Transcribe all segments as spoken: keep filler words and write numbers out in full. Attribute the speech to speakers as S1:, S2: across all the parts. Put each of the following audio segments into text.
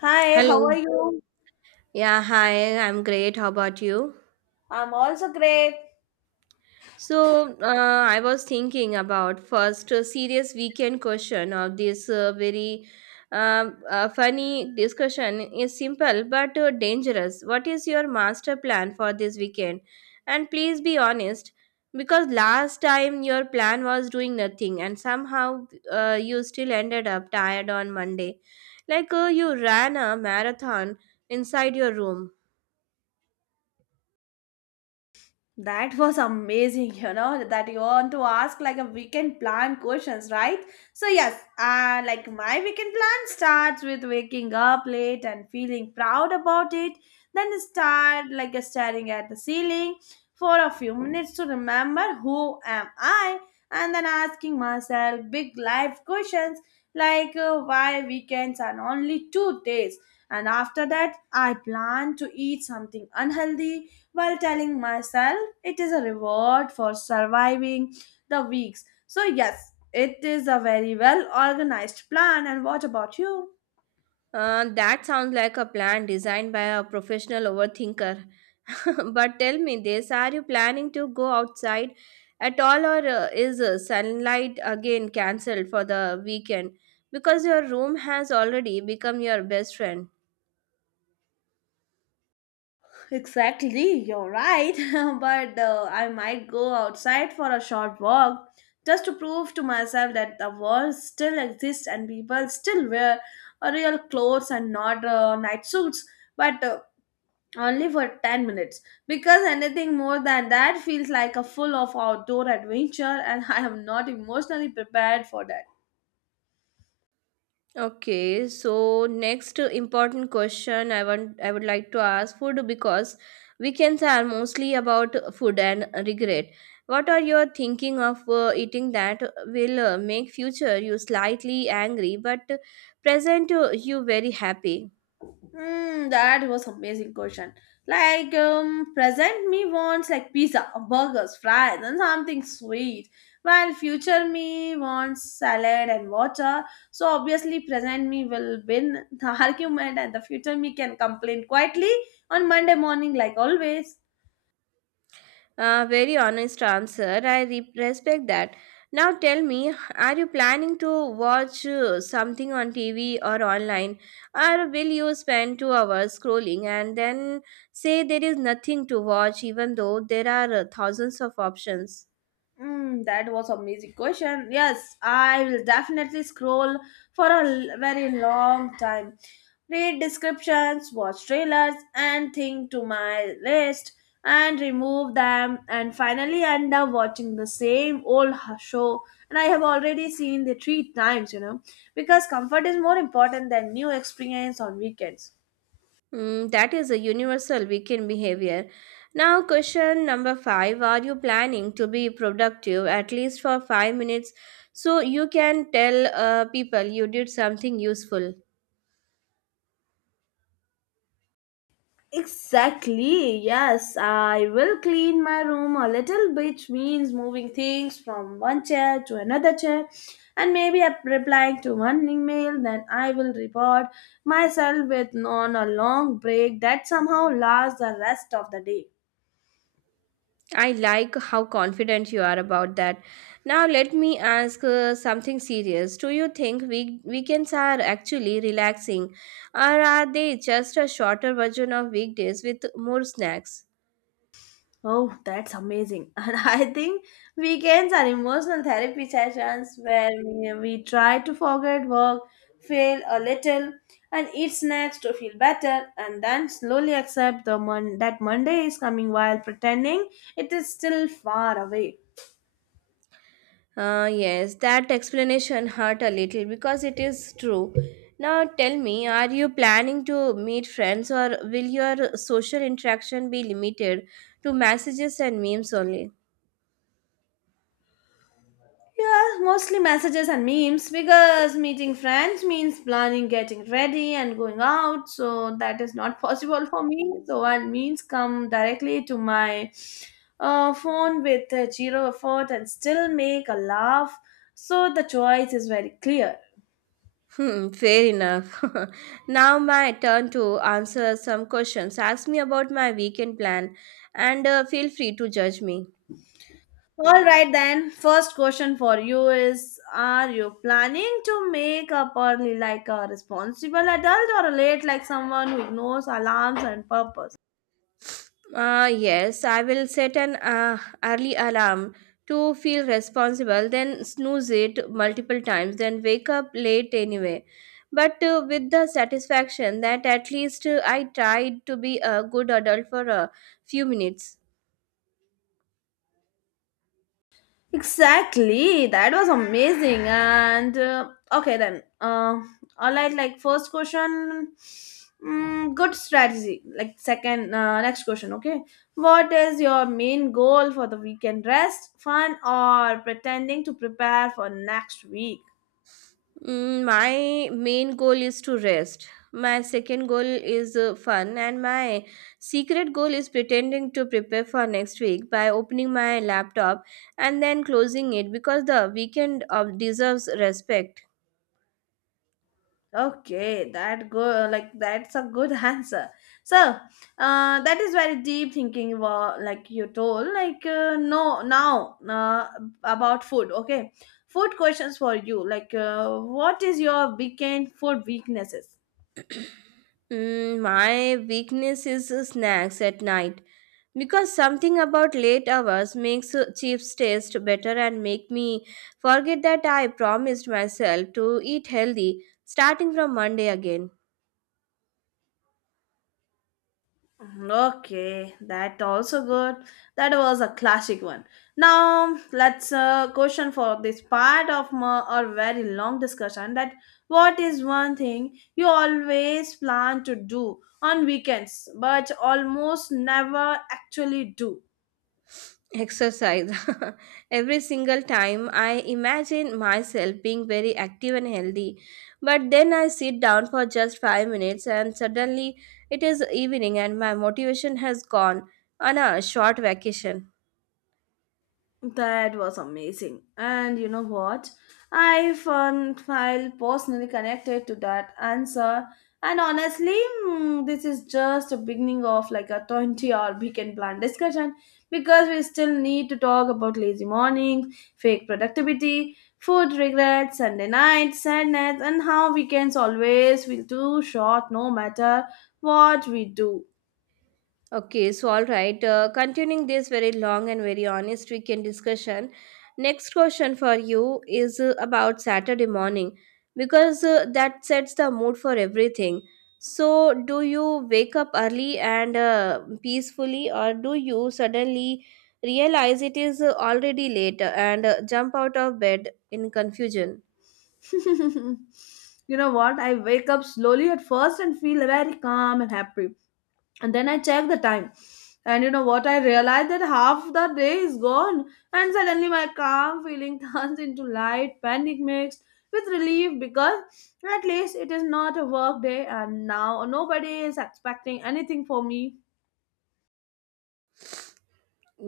S1: Hi, how are
S2: Hello.
S1: you?
S2: Yeah, hi. I'm great. How about you?
S1: I'm also great.
S2: So, uh, I was thinking about first uh, serious weekend question of this uh, very um uh, funny discussion is simple but uh, dangerous. What is your master plan for this weekend? And please be honest because last time your plan was doing nothing and somehow uh, you still ended up tired on Monday. Like uh, you ran a marathon inside your room.
S1: That was amazing, you know, that you want to ask like a weekend plan questions, right? So, yes, uh, like my weekend plan starts with waking up late and feeling proud about it. Then start like staring at the ceiling for a few minutes to remember who am I, and then asking myself big life questions like uh, why weekends are only two days. And after that, I plan to eat something unhealthy while telling myself it is a reward for surviving the weeks. So yes, it is a very well organized plan. And what about you?
S2: Uh, that sounds like a plan designed by a professional overthinker. But tell me this, are you planning to go outside at all, or uh, is uh, sunlight again cancelled for the weekend? Because your room has already become your best friend.
S1: Exactly, you're right. But uh, I might go outside for a short walk, just to prove to myself that the world still exists and people still wear uh, real clothes and not uh, night suits. But uh, only for ten minutes, because anything more than that feels like a full of outdoor adventure, and I am not emotionally prepared for that.
S2: Okay, so next important question I want I would like to ask food because weekends are mostly about food and regret. What are you thinking of uh, eating that will uh, make future you slightly angry but present uh, you very happy?
S1: Hmm, that was amazing question. Like um present me wants like pizza, burgers, fries, and something sweet, while future me wants salad and water. So obviously present me will win the argument, and the future me can complain quietly on Monday morning, like always.
S2: Uh, very honest answer. I re- respect that. Now tell me, are you planning to watch uh, something on T V or online, or will you spend two hours scrolling and then say there is nothing to watch, even though there are uh, thousands of options?
S1: Mm, that was amazing question. Yes, I will definitely scroll for a l- very long time. Read descriptions, watch trailers, and think to my list and remove them, and finally end up watching the same old h- show. And I have already seen the three times, you know, because comfort is more important than new experience on weekends.
S2: Mm, that is a universal weekend behavior. Now, question number five. Are you planning to be productive at least for five minutes so you can tell uh, people you did something useful?
S1: Exactly, yes. I will clean my room a little bit, means moving things from one chair to another chair, and maybe up- replying to one email. Then I will reward myself with on a long break that somehow lasts the rest of the day.
S2: I like how confident you are about that. Now, let me ask uh, something serious. Do you think week- weekends are actually relaxing, or are they just a shorter version of weekdays with more snacks?
S1: Oh, that's amazing. And I think weekends are emotional therapy sessions where we, we try to forget work, fail a little, and eat snacks to feel better, and then slowly accept the mon- that Monday is coming while pretending it is still far away.
S2: Uh, yes, that explanation hurt a little because it is true. Now, tell me, are you planning to meet friends, or will your social interaction be limited to messages and memes only?
S1: Yeah, mostly messages and memes because meeting friends means planning, getting ready, and going out. So that is not possible for me. So, and memes come directly to my uh, phone with uh, zero effort, and still make a laugh. So the choice is very clear.
S2: Hmm, fair enough. Now my turn to answer some questions. Ask me about my weekend plan and uh, feel free to judge me.
S1: All right, then. First question for you is, are you planning to make up early like a responsible adult, or late like someone who ignores alarms and purpose?
S2: Uh, yes, I will set an uh, early alarm to feel responsible, then snooze it multiple times, then wake up late anyway. But uh, with the satisfaction that at least uh, I tried to be a good adult for a few minutes.
S1: Exactly, that was amazing. And uh, okay, then, uh, all right, like first question, mm, good strategy. Like second, uh, next question, okay. What is your main goal for the weekend? Rest, fun, or pretending to prepare for next week?
S2: Mm, my main goal is to rest. My second goal is uh, fun, and my secret goal is pretending to prepare for next week by opening my laptop and then closing it because the weekend uh, deserves respect.
S1: Okay, that go like that's a good answer. So, uh, that is very deep thinking. wa- Like you told, like uh, no, now uh, about food. Okay, food questions for you. Like, uh, what is your weekend food weaknesses?
S2: Mm, my weakness is uh, snacks at night because something about late hours makes uh, chips taste better and make me forget that I promised myself to eat healthy starting from Monday again.
S1: Okay, that also good. That was a classic one. Now let's uh, question for this part of my, our very long discussion. That what is one thing you always plan to do on weekends but almost never actually do?
S2: Exercise. Every single time I imagine myself being very active and healthy, but then I sit down for just five minutes and suddenly it is evening and my motivation has gone on a short vacation.
S1: That was amazing. And you know what? I found feel personally connected to that answer. And honestly, mm, this is just a beginning of like a twenty-hour weekend plan discussion, because we still need to talk about lazy mornings, fake productivity, food regrets, Sunday nights, sadness, and how weekends always feel too short no matter what we do.
S2: Okay, so all right. Uh, continuing this very long and very honest weekend discussion, next question for you is uh, about Saturday morning because uh, that sets the mood for everything. So, do you wake up early and uh, peacefully, or do you suddenly realize it is uh, already late and uh, jump out of bed in confusion?
S1: You know what? I wake up slowly at first and feel very calm and happy. And then I check the time. And you know what? I realize that half the day is gone. And suddenly my calm feeling turns into light panic mixed with relief, because at least it is not a work day and now nobody is expecting anything for me.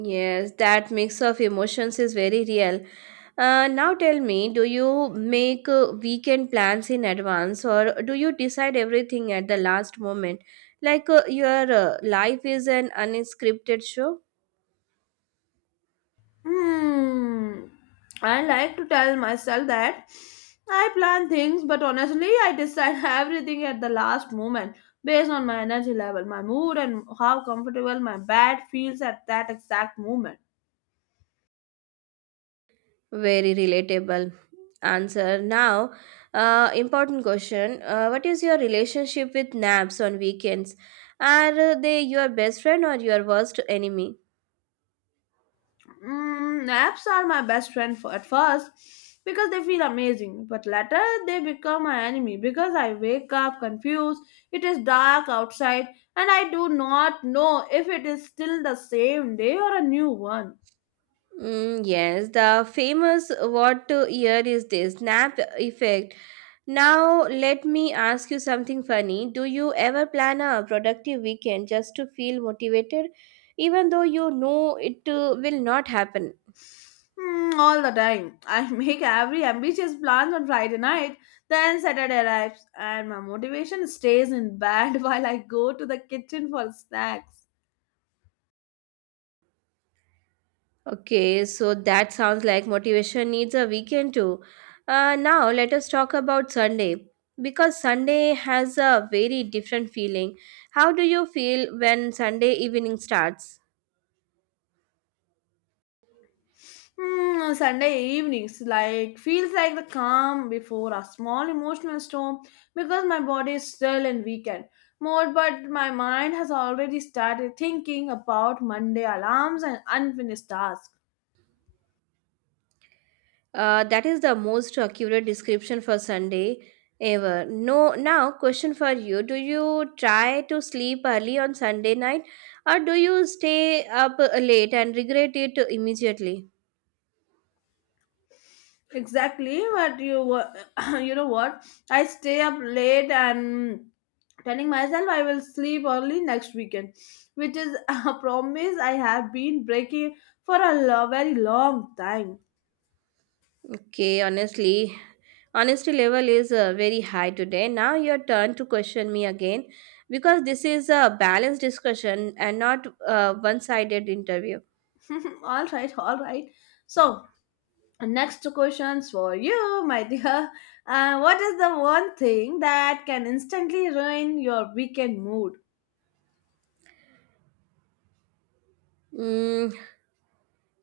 S2: Yes, that mix of emotions is very real. Uh, now tell me, do you make uh, weekend plans in advance, or do you decide everything at the last moment? Like uh, your uh, life is an unscripted show?
S1: Hmm. I like to tell myself that I plan things, but honestly, I decide everything at the last moment based on my energy level, my mood, and how comfortable my bed feels at that exact moment.
S2: Very relatable answer. Now, uh, important question. Uh, what is your relationship with naps on weekends? Are uh, they your best friend or your worst enemy?
S1: Mm, apps are my best friend for, at first, because they feel amazing, but later they become my enemy because I wake up confused. It is dark outside, and I do not know if it is still the same day or a new one.
S2: Mm, yes, the famous what to ear is this snap effect. Now, let me ask you something funny. Do you ever plan a productive weekend just to feel motivated, even though you know it uh, will not happen?
S1: Mm, all the time. I make every ambitious plans on Friday night, then Saturday arrives, and my motivation stays in bed while I go to the kitchen for snacks.
S2: Okay, so that sounds like motivation needs a weekend too. Uh, now, let us talk about Sunday because Sunday has a very different feeling. How do you feel when Sunday evening starts?
S1: Mm, Sunday evenings like feels like the calm before a small emotional storm, because my body is still in weekend mode, but my mind has already started thinking about Monday alarms and unfinished tasks.
S2: Uh, that is the most accurate description for Sunday ever. No, now question for you: do you try to sleep early on Sunday night, or do you stay up late and regret it immediately?
S1: Exactly, but you wa- you know what? I stay up late and telling myself I will sleep early next weekend, which is a promise I have been breaking for a lo- very long time.
S2: Okay, honestly, honesty level is uh, very high today. Now your turn to question me again, because this is a balanced discussion and not a one-sided interview.
S1: All right, all right. So next questions for you, my dear. Uh, what is the one thing that can instantly ruin your weekend mood?
S2: Mm,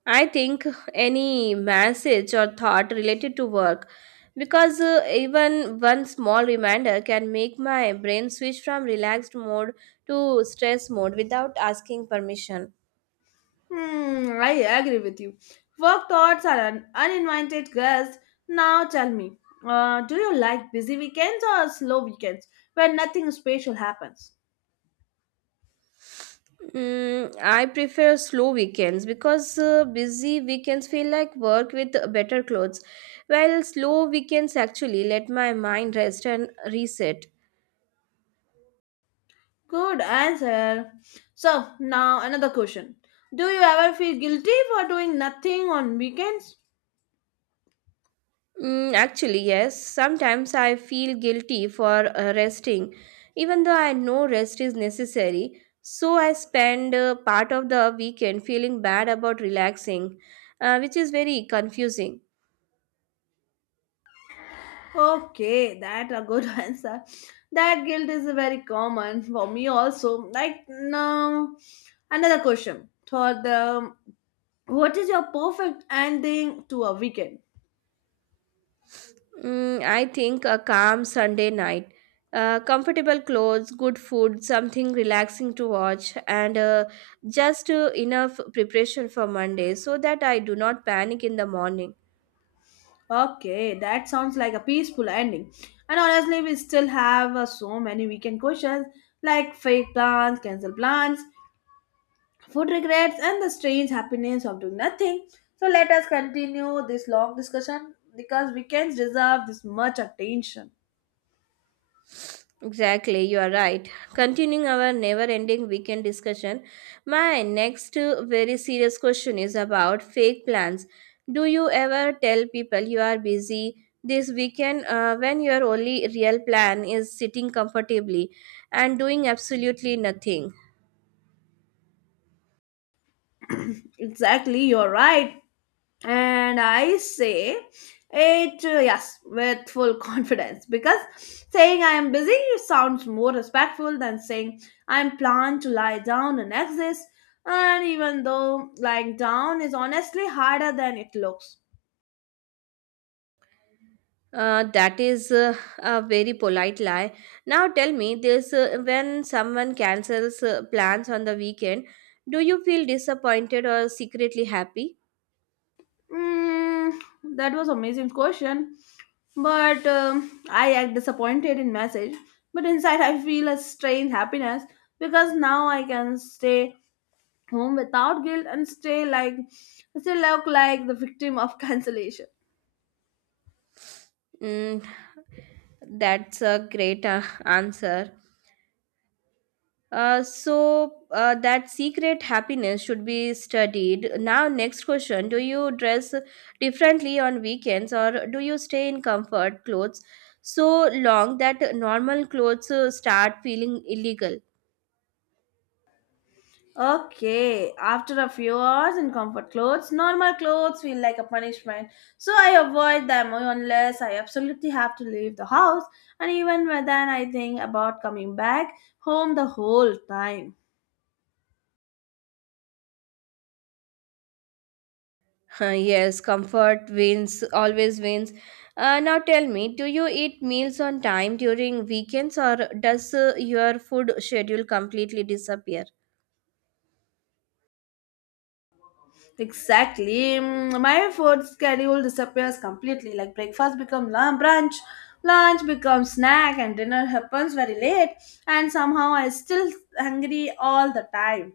S2: I think any message or thought related to work, because uh, even one small reminder can make my brain switch from relaxed mode to stress mode without asking permission.
S1: Hmm, I agree with you. Work thoughts are an uninvited guest. Now tell me, uh, do you like busy weekends or slow weekends where nothing special happens?
S2: Mm, I prefer slow weekends because uh, busy weekends feel like work with better clothes, while slow weekends actually let my mind rest and reset.
S1: Good answer. So, now another question. Do you ever feel guilty for doing nothing on weekends?
S2: Mm, actually, yes. Sometimes I feel guilty for uh, resting, even though I know rest is necessary. So I spend uh, part of the weekend feeling bad about relaxing, uh, which is very confusing.
S1: Okay, that a good answer. That guilt is very common for me also. Like, now, another question for the What is your perfect ending to a weekend?
S2: Mm, I think a calm Sunday night, uh, comfortable clothes, good food, something relaxing to watch, and uh, just uh, enough preparation for Monday so that I do not panic in the morning.
S1: Okay, that sounds like a peaceful ending. And honestly, we still have uh, so many weekend questions like fake plans, cancel plans, food regrets, and the strange happiness of doing nothing. So let us continue this long discussion because weekends deserve this much attention.
S2: Exactly, you are right. Continuing our never ending weekend discussion, my next uh, very serious question is about fake plans. Do you ever tell people you are busy this weekend uh, when your only real plan is sitting comfortably and doing absolutely nothing?
S1: Exactly, you're right. And I say it, uh, yes, with full confidence, because saying I am busy sounds more respectful than saying I'm planned to lie down and exist, and even though lying down is honestly harder than it looks.
S2: Uh, that is uh, a very polite lie. Now tell me this, uh, when someone cancels uh, plans on the weekend, do you feel disappointed or secretly happy?
S1: Mm, that was amazing question. But um, I act disappointed in message. But inside, I feel a strange happiness because now I can stay home without guilt, and stay like still look like the victim of cancellation.
S2: Mm, That's a great uh, answer. Uh, so uh, that secret happiness should be studied. Now, next question: do you dress differently on weekends, or do you stay in comfort clothes so long that normal clothes uh, start feeling illegal?
S1: Okay, after a few hours in comfort clothes, normal clothes feel like a punishment, so I avoid them unless I absolutely have to leave the house, and even when then I think about coming back home the whole time.
S2: Huh, yes, comfort wins, always wins. Uh, now tell me, do you eat meals on time during weekends, or does uh, your food schedule completely disappear?
S1: Exactly. Mm, my food schedule disappears completely. Like breakfast becomes lunch, brunch, lunch becomes snack, and dinner happens very late. And somehow I still hungry all the time.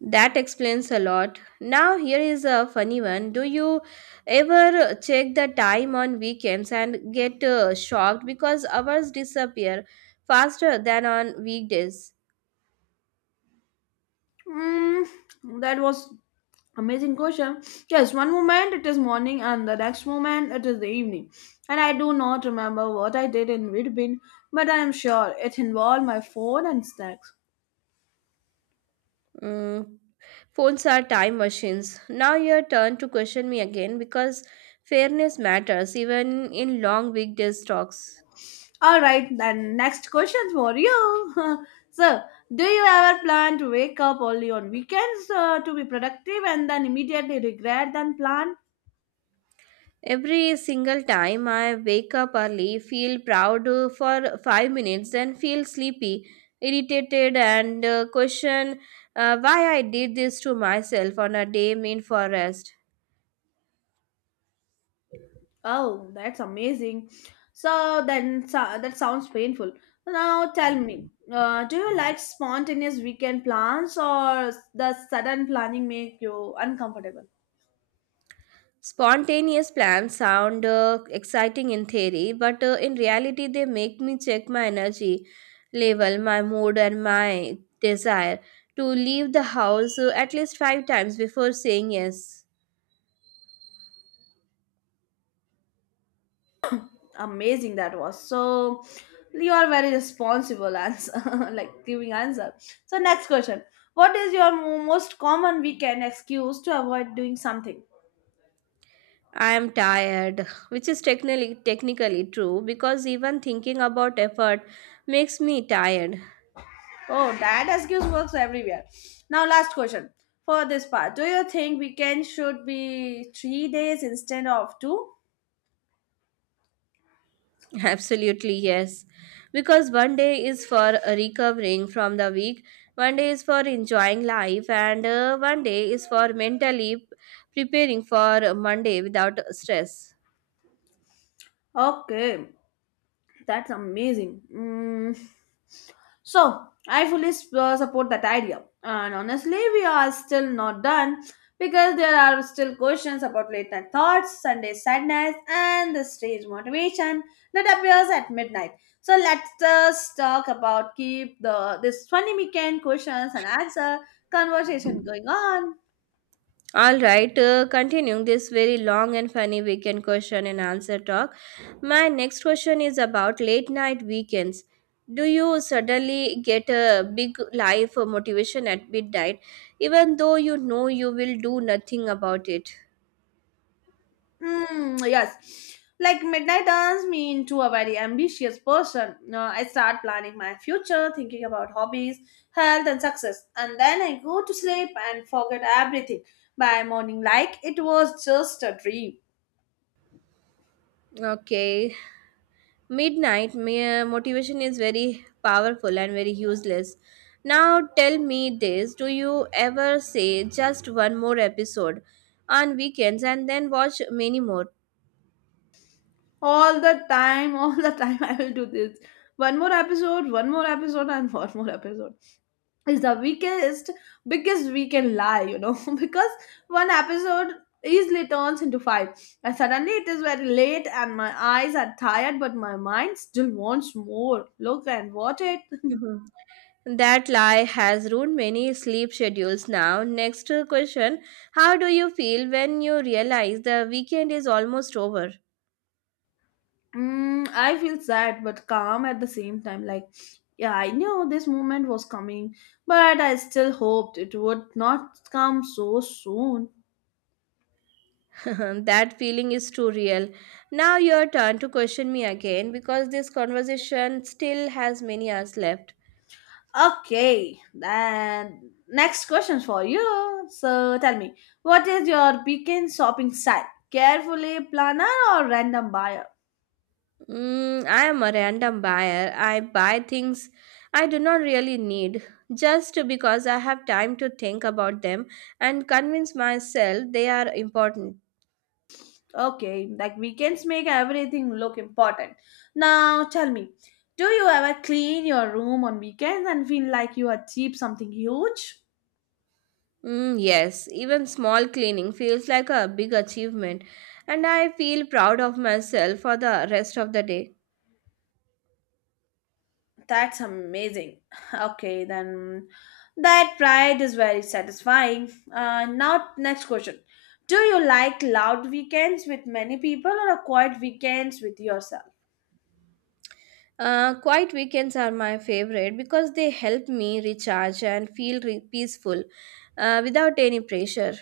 S2: That explains a lot. Now, here is a funny one. Do you ever check the time on weekends and get uh, shocked because hours disappear faster than on weekdays?
S1: Mm, that was amazing question. Yes, one moment it is morning, and the next moment it is the evening. And I do not remember what I did in between, but I am sure it involved my phone and snacks.
S2: Mm, Phones are time machines. Now, your turn to question me again because fairness matters even in long weekdays talks.
S1: All right, then next questions for you. So, do you ever plan to wake up only on weekends uh, to be productive and then immediately regret then plan?
S2: Every single time I wake up early, feel proud uh, for five minutes, then feel sleepy, irritated, and uh, question uh, why I did this to myself on a day meant for rest.
S1: Oh, that's amazing. So then so, that sounds painful. Now tell me, uh, do you like spontaneous weekend plans, or does sudden planning make you uncomfortable?
S2: Spontaneous plans sound uh, exciting in theory, but uh, in reality, they make me check my energy level, my mood, and my desire to leave the house uh, at least five times before saying yes.
S1: Amazing, that was so you are very responsible answer. Like giving answer. So next question, what is your mo- most common weekend excuse to avoid doing something?
S2: I am tired, which is technically technically true because even thinking about effort makes me tired.
S1: Oh, that excuse works everywhere. Now last question for this part, do you think weekend should be three days instead of two?
S2: Absolutely yes. Because one day is for recovering from the week, one day is for enjoying life, and uh, one day is for mentally preparing for Monday without stress.
S1: Okay, that's amazing. Mm. So, I fully s- uh, support that idea. And honestly, we are still not done because there are still questions about late night thoughts, Sunday sadness, and the strange motivation that appears at midnight. So, let's just talk about keep the this twenty weekend questions and answer conversation going on.
S2: All right, uh, continuing this very long and funny weekend question and answer talk. My next question is about late night weekends. Do you suddenly get a big life or motivation at midnight, even though you know you will do nothing about it?
S1: Hmm, yes. Like midnight turns me into a very ambitious person. Uh, I start planning my future, thinking about hobbies, health, and success. And then I go to sleep and forget everything by morning, like it was just a dream.
S2: Okay, midnight my, uh, motivation is very powerful and very useless. Now tell me this, do you ever say just one more episode on weekends and then watch many more?
S1: All the time, all the time, I will do this. One more episode, one more episode, and one more episode is the weakest biggest we can lie you know because one episode easily turns into five, and suddenly it is very late and my eyes are tired but my mind still wants more, look and watch it.
S2: That lie has ruined many sleep schedules. Now, next uh, question: how do you feel when you realize the weekend is almost over?
S1: Mm, I feel sad but calm at the same time, like, yeah, I knew this moment was coming, but I still hoped it would not come so soon.
S2: That feeling is too real. Now, your turn to question me again because this conversation still has many hours left.
S1: Okay, then next question for you. So tell me, what is your weekend shopping style? Carefully planner or random buyer?
S2: Mm, I am a random buyer. I buy things I do not really need just because I have time to think about them and convince myself they are important.
S1: Okay, like weekends make everything look important. Now tell me, do you ever clean your room on weekends and feel like you achieved something huge?
S2: Mm, yes, even small cleaning feels like a big achievement, and I feel proud of myself for the rest of the day.
S1: That's amazing. Okay, then that pride is very satisfying. Uh, now, next question. Do you like loud weekends with many people or a quiet weekends with yourself?
S2: Uh, quiet weekends are my favorite because they help me recharge and feel re- peaceful uh, without any pressure.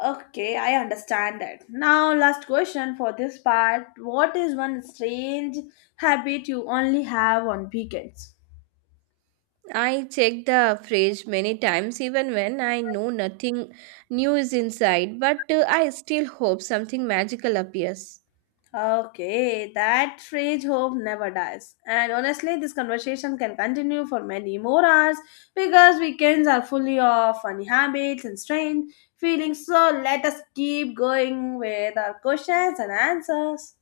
S1: Okay, I understand that. Now, last question for this part. What is one strange habit you only have on weekends?
S2: I check the fridge many times even when I know nothing new is inside, but uh, I still hope something magical appears.
S1: Okay, that strange hope never dies. And honestly, this conversation can continue for many more hours because weekends are fully of funny habits and strange feelings. So let us keep going with our questions and answers.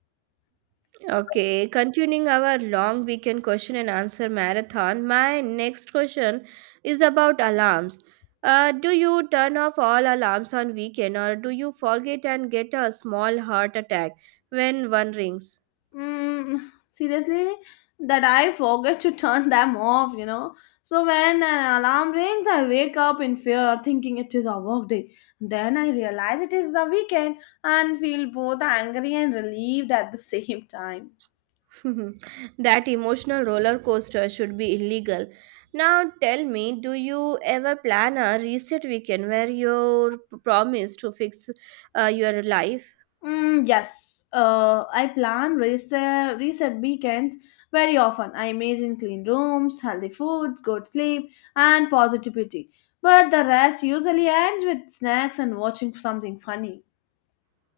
S2: Okay, continuing our long weekend question and answer marathon, my next question is about alarms. Uh, do you turn off all alarms on weekend, or do you forget and get a small heart attack when one rings?
S1: Mm, Seriously, that I forget to turn them off, you know. So when an alarm rings, I wake up in fear, thinking it is a work day. Then I realize it is the weekend and feel both angry and relieved at the same time.
S2: That emotional roller coaster should be illegal. Now tell me, do you ever plan a reset weekend where you promise to fix uh, your life?
S1: Mm, yes, uh, I plan reset, reset weekends very often. I imagine clean rooms, healthy foods, good sleep, and positivity. But the rest usually ends with snacks and watching something funny.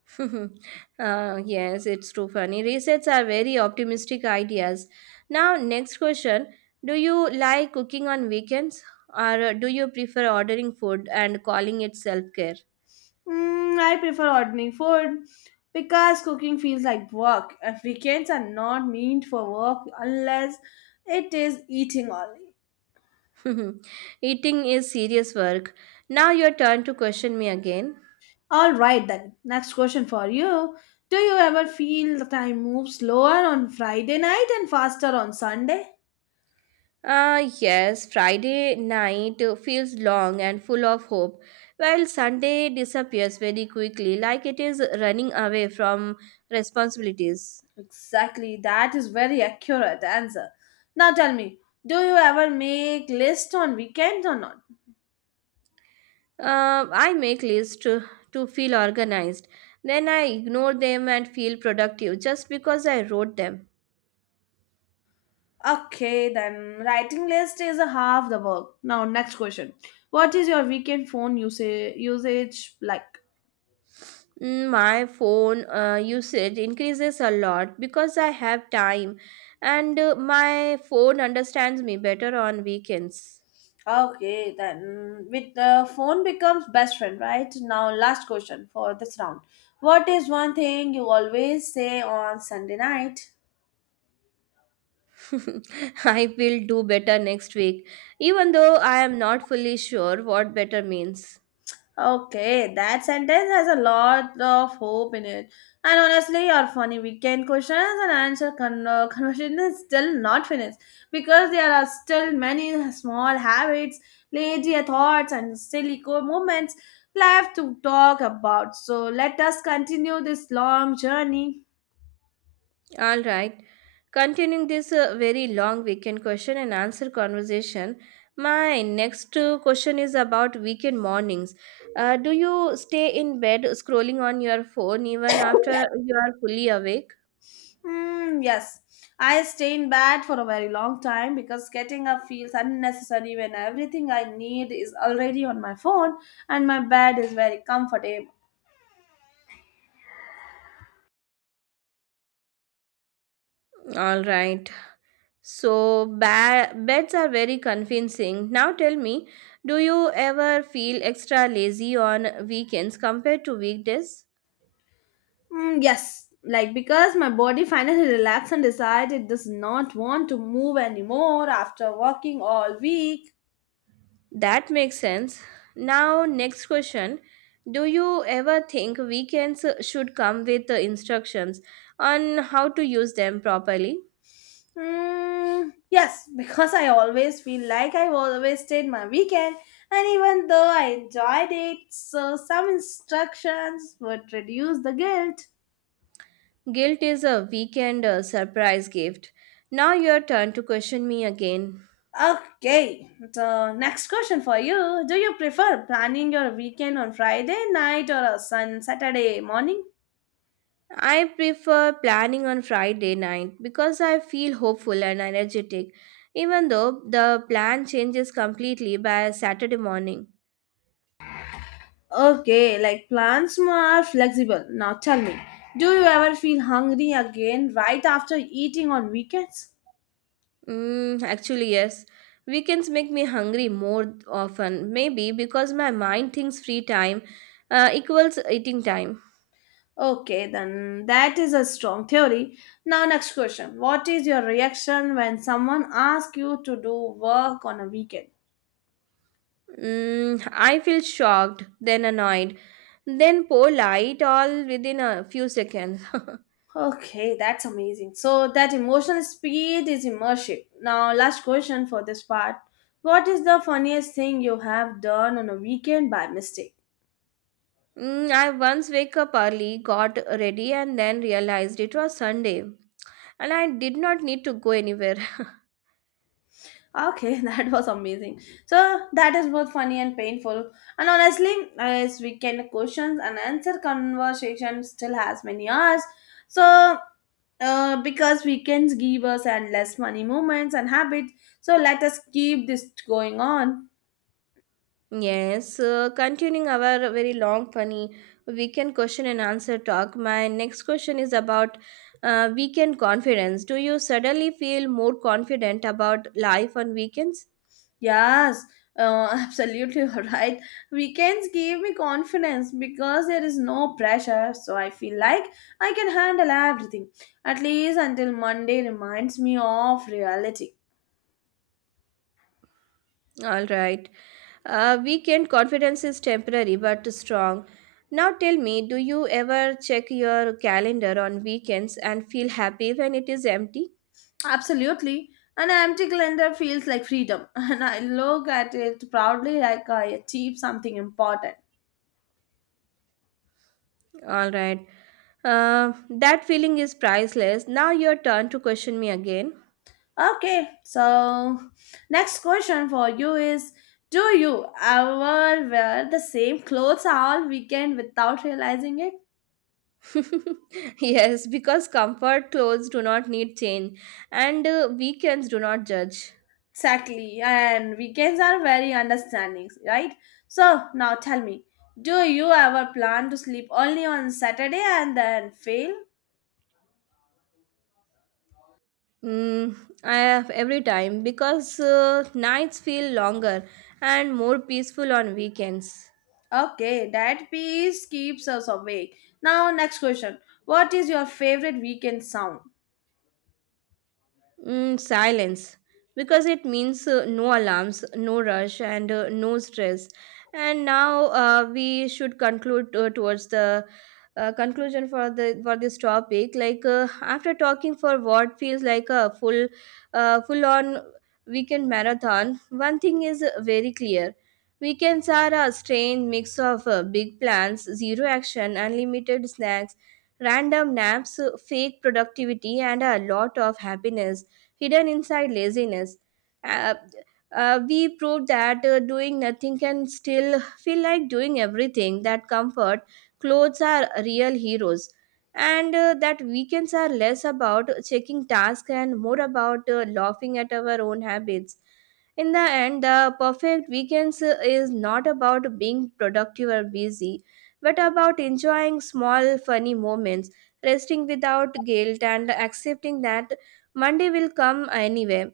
S2: uh, Yes, it's too funny. Resets are very optimistic ideas. Now, next question. Do you like cooking on weekends, or uh, do you prefer ordering food and calling it self-care?
S1: Mm, I prefer ordering food because cooking feels like work. And weekends are not meant for work unless it is eating only.
S2: Eating is serious work. Now your turn to question me again.
S1: All right then. Next question for you. Do you ever feel the time moves slower on Friday night and faster on Sunday?
S2: Ah, yes, Friday night uh, feels long and full of hope, while Sunday disappears very quickly, like it is running away from responsibilities.
S1: Exactly. That is very accurate answer. Now tell me, do you ever make list on weekends or not?
S2: Uh, I make lists to, to feel organized. Then I ignore them and feel productive just because I wrote them.
S1: Okay, then writing list is a half the work. Now, next question. What is your weekend phone usage usage like?
S2: Mm, My phone uh, usage increases a lot because I have time, and uh, my phone understands me better on weekends.
S1: Okay, then with the phone becomes best friend, right? Now, last question for this round. What is one thing you always say on Sunday night?
S2: I will do better next week, even though I am not fully sure what better means.
S1: Okay, that sentence has a lot of hope in it. And honestly, your funny weekend questions and answer con- uh, conversation is still not finished because there are still many small habits, lazy thoughts, and silly core moments left to talk about. So let us continue this long journey.
S2: All right. Continuing this uh, very long weekend question and answer conversation, my next uh, question is about weekend mornings. Uh, do you stay in bed scrolling on your phone even after you are fully awake?
S1: Hmm, yes, I stay in bed for a very long time because getting up feels unnecessary when everything I need is already on my phone and my bed is very comfortable.
S2: All right. So ba- beds are very convincing. Now tell me, do you ever feel extra lazy on weekends compared to weekdays?
S1: Hmm, yes, like because my body finally relaxed and decided it does not want to move anymore after working all week.
S2: That makes sense. Now, next question. Do you ever think weekends uh, should come with uh, instructions on how to use them properly?
S1: Hmm, yes, because I always feel like I always stayed my weekend and even though I enjoyed it, so some instructions would reduce the guilt.
S2: Guilt is a weekend uh, surprise gift. Now, your turn to question me again.
S1: Okay, so next question for you. Do you prefer planning your weekend on Friday night or a sun Saturday morning?
S2: I prefer planning on Friday night because I feel hopeful and energetic, even though the plan changes completely by Saturday morning.
S1: Okay, like plans are flexible. Now tell me, do you ever feel hungry again right after eating on weekends?
S2: Mm, actually, yes. Weekends make me hungry more often, maybe because my mind thinks free time uh, equals eating time.
S1: Okay, then that is a strong theory. Now, next question. What is your reaction when someone asks you to do work on a weekend?
S2: Mm, I feel shocked, then annoyed, then polite all within a few seconds.
S1: Okay, that's amazing. So that emotional speed is immersive. Now, last question for this part. What is the funniest thing you have done on a weekend by mistake?
S2: Mm, I once wake up early, got ready, and then realized it was Sunday, and I did not need to go anywhere.
S1: Okay, that was amazing. So that is both funny and painful. And honestly, as weekend questions and answer conversation still has many hours. So uh, because weekends give us endless funny moments and habits. So let us keep this going on.
S2: Yes, uh, continuing our very long, funny weekend question and answer talk. My next question is about uh, weekend confidence. Do you suddenly feel more confident about life on weekends?
S1: Yes, uh, absolutely all right. Weekends give me confidence because there is no pressure, so I feel like I can handle everything, at least until Monday reminds me of reality.
S2: All right. Uh, weekend confidence is temporary but strong. Now tell me, do you ever check your calendar on weekends and feel happy when it is empty?
S1: Absolutely. An empty calendar feels like freedom, and I look at it proudly like I achieved something important.
S2: All right. Uh, that feeling is priceless. Now your turn to question me again.
S1: Okay, so next question for you is, do you ever wear the same clothes all weekend without realizing it?
S2: Yes, because comfort clothes do not need change, and uh, weekends do not judge.
S1: Exactly, and weekends are very understanding, right? So now tell me, do you ever plan to sleep only on Saturday and then fail?
S2: Mm, I have every time because uh, nights feel longer and more peaceful on weekends.
S1: Okay, that piece keeps us awake. Now, next question, what is your favorite weekend sound?
S2: Mm, silence, because it means uh, no alarms, no rush, and uh, no stress. And now uh, we should conclude uh, towards the uh, conclusion for the for this topic. Like uh, after talking for what feels like a full, uh, full on weekend marathon, one thing is uh, very clear. Weekends are a strange mix of uh, big plans, zero action, unlimited snacks, random naps, uh, fake productivity, and a lot of happiness hidden inside laziness. Uh, uh, we proved that uh, doing nothing can still feel like doing everything, that comfort, clothes are real heroes. And uh, that weekends are less about checking tasks and more about uh, laughing at our own habits. In the end, the perfect weekends uh, is not about being productive or busy, but about enjoying small, funny moments, resting without guilt, and accepting that Monday will come anyway,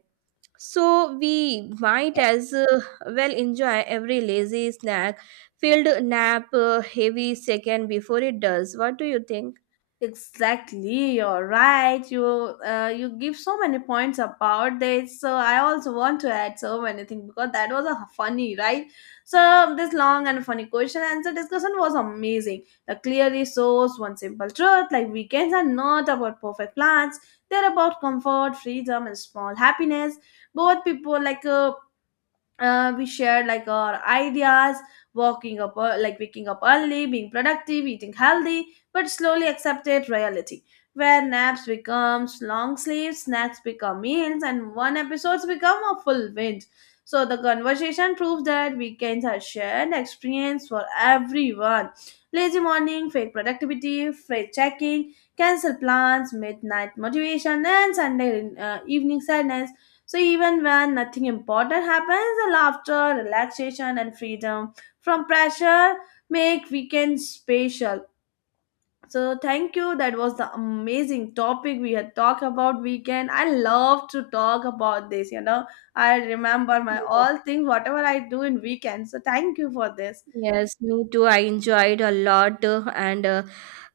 S2: so we might as uh, well enjoy every lazy snack filled nap uh, heavy second before it does. What do you think?
S1: Exactly, you're right. You uh, you give so many points about this. So I also want to add so many things because that was a funny, right? So this long and funny question answer discussion was amazing. It clearly shows one simple truth: like weekends are not about perfect plans; they're about comfort, freedom, and small happiness. Both people like uh, uh, we shared like our ideas, walking up ear- like waking up early, being productive, eating healthy, but slowly accepted reality where naps becomes long sleeps, snacks become meals, and one episodes become a full binge. So the conversation proves that weekends are shared experience for everyone: lazy morning, fake productivity, freight checking, cancel plans, midnight motivation, and Sunday uh, evening sadness. So even when nothing important happens, the laughter, relaxation, and freedom from pressure make weekends special. So thank you. That was the amazing topic we had talked about weekend. I love to talk about this. You know, I remember my
S2: Yes,
S1: all things, whatever I do in weekends. So thank you for this.
S2: Yes, me too. I enjoyed a lot, uh, and uh,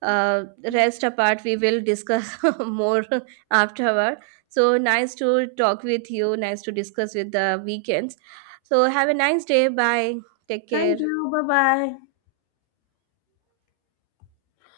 S2: uh, rest apart, we will discuss more afterward. So nice to talk with you. Nice to discuss with the weekends. So have a nice day. Bye. Take
S1: Thank
S2: care.
S1: you. Bye bye.